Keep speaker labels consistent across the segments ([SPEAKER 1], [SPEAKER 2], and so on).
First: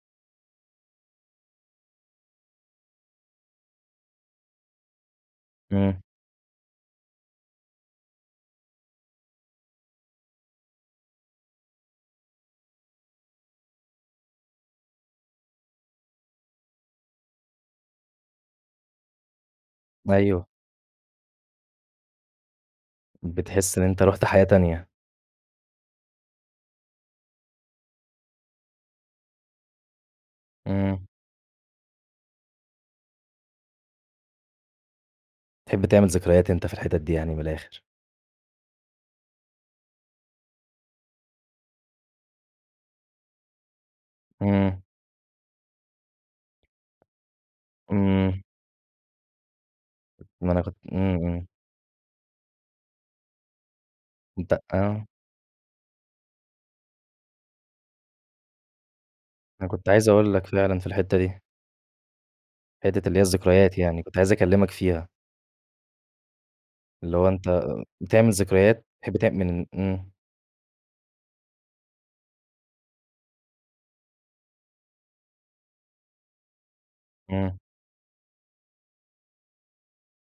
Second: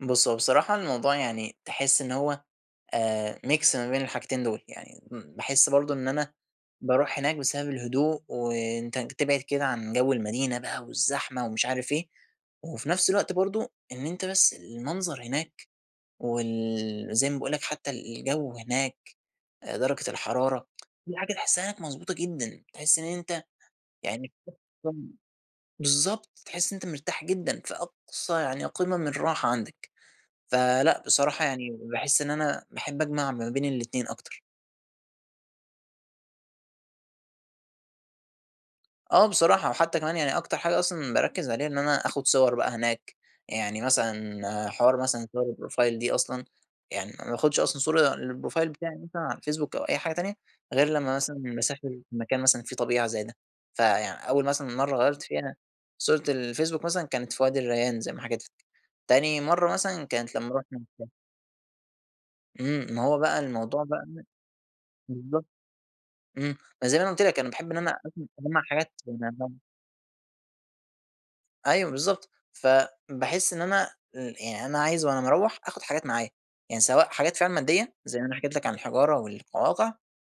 [SPEAKER 1] بُص هو بصراحة الموضوع يعني تحس إن هو، آآ ميكس ما بين الحاجتين دُول، يعني م باحس برضه
[SPEAKER 2] إمم.
[SPEAKER 1] إن أنا باروح هناك بسبب الهدوء، وأنت ن تبعد كده عن جو المدينة بقى والزحمة ومش عارف إيه، وفي نفْس الوقت برضه إن أنت بس المنظر هناك، وال زي ما باقول لَك حتّى الجو هناك درجة
[SPEAKER 2] أيوه.
[SPEAKER 1] الحرارة، في حاجة تحسّها مظبوطة جدًا، تحس إن أنت
[SPEAKER 2] بتحس إن أنت رُحت
[SPEAKER 1] يعني
[SPEAKER 2] حياة تانية.
[SPEAKER 1] [unintelligible] بالضبط، تحس إن أنت مرتاح جدًا، فأقصى يعني قمم الراحة عندك، فلأ
[SPEAKER 2] إمم.
[SPEAKER 1] بصراحة يعني باحس إن أنا باحب أجمع ما بين الأتنين أكتر.
[SPEAKER 2] تحب تعمل ذكريات أنت في الحتت دي يعني من الآخر.
[SPEAKER 1] آه بصراحة، وحتّى كمان يعني أكتر حاجة أصلًا باركّز عليها إن أنا آخد صور بقى هناك، يعني مثلًا
[SPEAKER 2] إمم.
[SPEAKER 1] حوار مثلًا صور الProfile دي أصلًا، يعني ما باخدش أصلًا صورة
[SPEAKER 2] إمم.
[SPEAKER 1] للProfile بتاعي مثلًا على الفيسبوك أو أي حاجة تانية،
[SPEAKER 2] ما أنا كنت
[SPEAKER 1] غير
[SPEAKER 2] إمم،
[SPEAKER 1] لمّا مثلًا
[SPEAKER 2] إمم.
[SPEAKER 1] مسافر مكان مثلًا في طبيعة زي ده، فيعني أول
[SPEAKER 2] أنت
[SPEAKER 1] مثلًا مَرّة
[SPEAKER 2] آه.
[SPEAKER 1] غيّرت فيها صورة الفيسبوك مثلًا كانت فوادي الريان زي ما حكيت لَك، تاني
[SPEAKER 2] أنا
[SPEAKER 1] مَرّة
[SPEAKER 2] كنت
[SPEAKER 1] مثلًا
[SPEAKER 2] عايز
[SPEAKER 1] كانت
[SPEAKER 2] أقول لَك
[SPEAKER 1] لمّا
[SPEAKER 2] فعلًا،
[SPEAKER 1] روحنا.
[SPEAKER 2] في
[SPEAKER 1] [unintelligible]
[SPEAKER 2] الحتّة دي.
[SPEAKER 1] إمم، ما
[SPEAKER 2] حتّة اللي
[SPEAKER 1] هو
[SPEAKER 2] هي
[SPEAKER 1] بقى
[SPEAKER 2] الذكريات
[SPEAKER 1] الموضوع
[SPEAKER 2] يعني،
[SPEAKER 1] بقى
[SPEAKER 2] كنت
[SPEAKER 1] م
[SPEAKER 2] عايز أكلّمك فيها.
[SPEAKER 1] بالضبط، إمم، ما زي ما أنا
[SPEAKER 2] اللي
[SPEAKER 1] قُلت
[SPEAKER 2] هو
[SPEAKER 1] لك أنا
[SPEAKER 2] أنت
[SPEAKER 1] باحب إن أنا
[SPEAKER 2] بتعمل
[SPEAKER 1] [unintelligible] اجمّع
[SPEAKER 2] ذكريات؟
[SPEAKER 1] حاجات.
[SPEAKER 2] بتحب تعم
[SPEAKER 1] [unintelligible]
[SPEAKER 2] من إمم.
[SPEAKER 1] أيوه بالضبط فباحس إن أنا إمم، يعني أنا عايز وأنا مروّح آخد حاجات معايا، يعني سواء حاجات فعلًا
[SPEAKER 2] آه.
[SPEAKER 1] مادية زي ما أنا حكيت لَك عن الحجارة والقواقع،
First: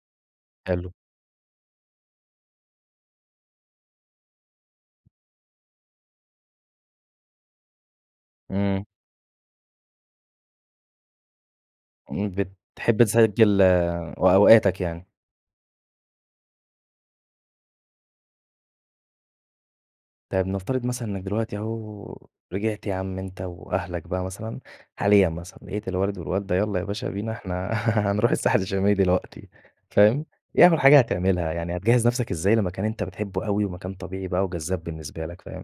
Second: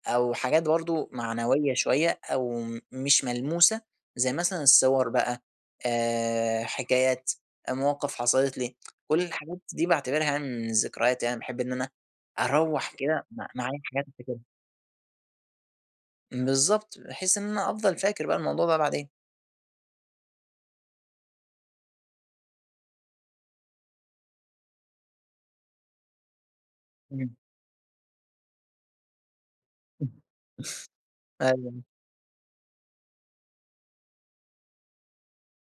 [SPEAKER 1] أو حاجات
[SPEAKER 2] حلو.
[SPEAKER 1] برضه معنوية شوية أو م مش ملموسة، زي مثلًا الصور بقى آآ حكايات مواقف حصلت لي،
[SPEAKER 2] إمم.
[SPEAKER 1] كلّ الحاجات دي باعتبرها من الذكريات، أنا باحب إن أنا
[SPEAKER 2] إمم،
[SPEAKER 1] أروّح
[SPEAKER 2] بتحب
[SPEAKER 1] كده م
[SPEAKER 2] تسجّل
[SPEAKER 1] معايا حاجات
[SPEAKER 2] و
[SPEAKER 1] أفتكرها.
[SPEAKER 2] أوقاتك يعني.
[SPEAKER 1] بالضبط، بحيث إن أنا أفضل فاكر بقى الموضوع ده بعدين.
[SPEAKER 2] طيّب نفترض مثلًا إنك دلوقتي أهو، رجِعت يا عم أنت وأهلك بقى مثلًا حاليًا مثلًا، لقيت الوالد والوالدة يلّا يا باشا بينا
[SPEAKER 1] إمم.
[SPEAKER 2] إحنا هنروح الساحل الشمالي دلوقتي، فاهم؟ إيه أول حاجة هتعملها؟ يعني
[SPEAKER 1] أيوه.
[SPEAKER 2] هتجهّز نفْسك إزاي لمكان أنت بتحبه أوي ومكان طبيعي بقى وجذاب بالنسبة لك، فاهم؟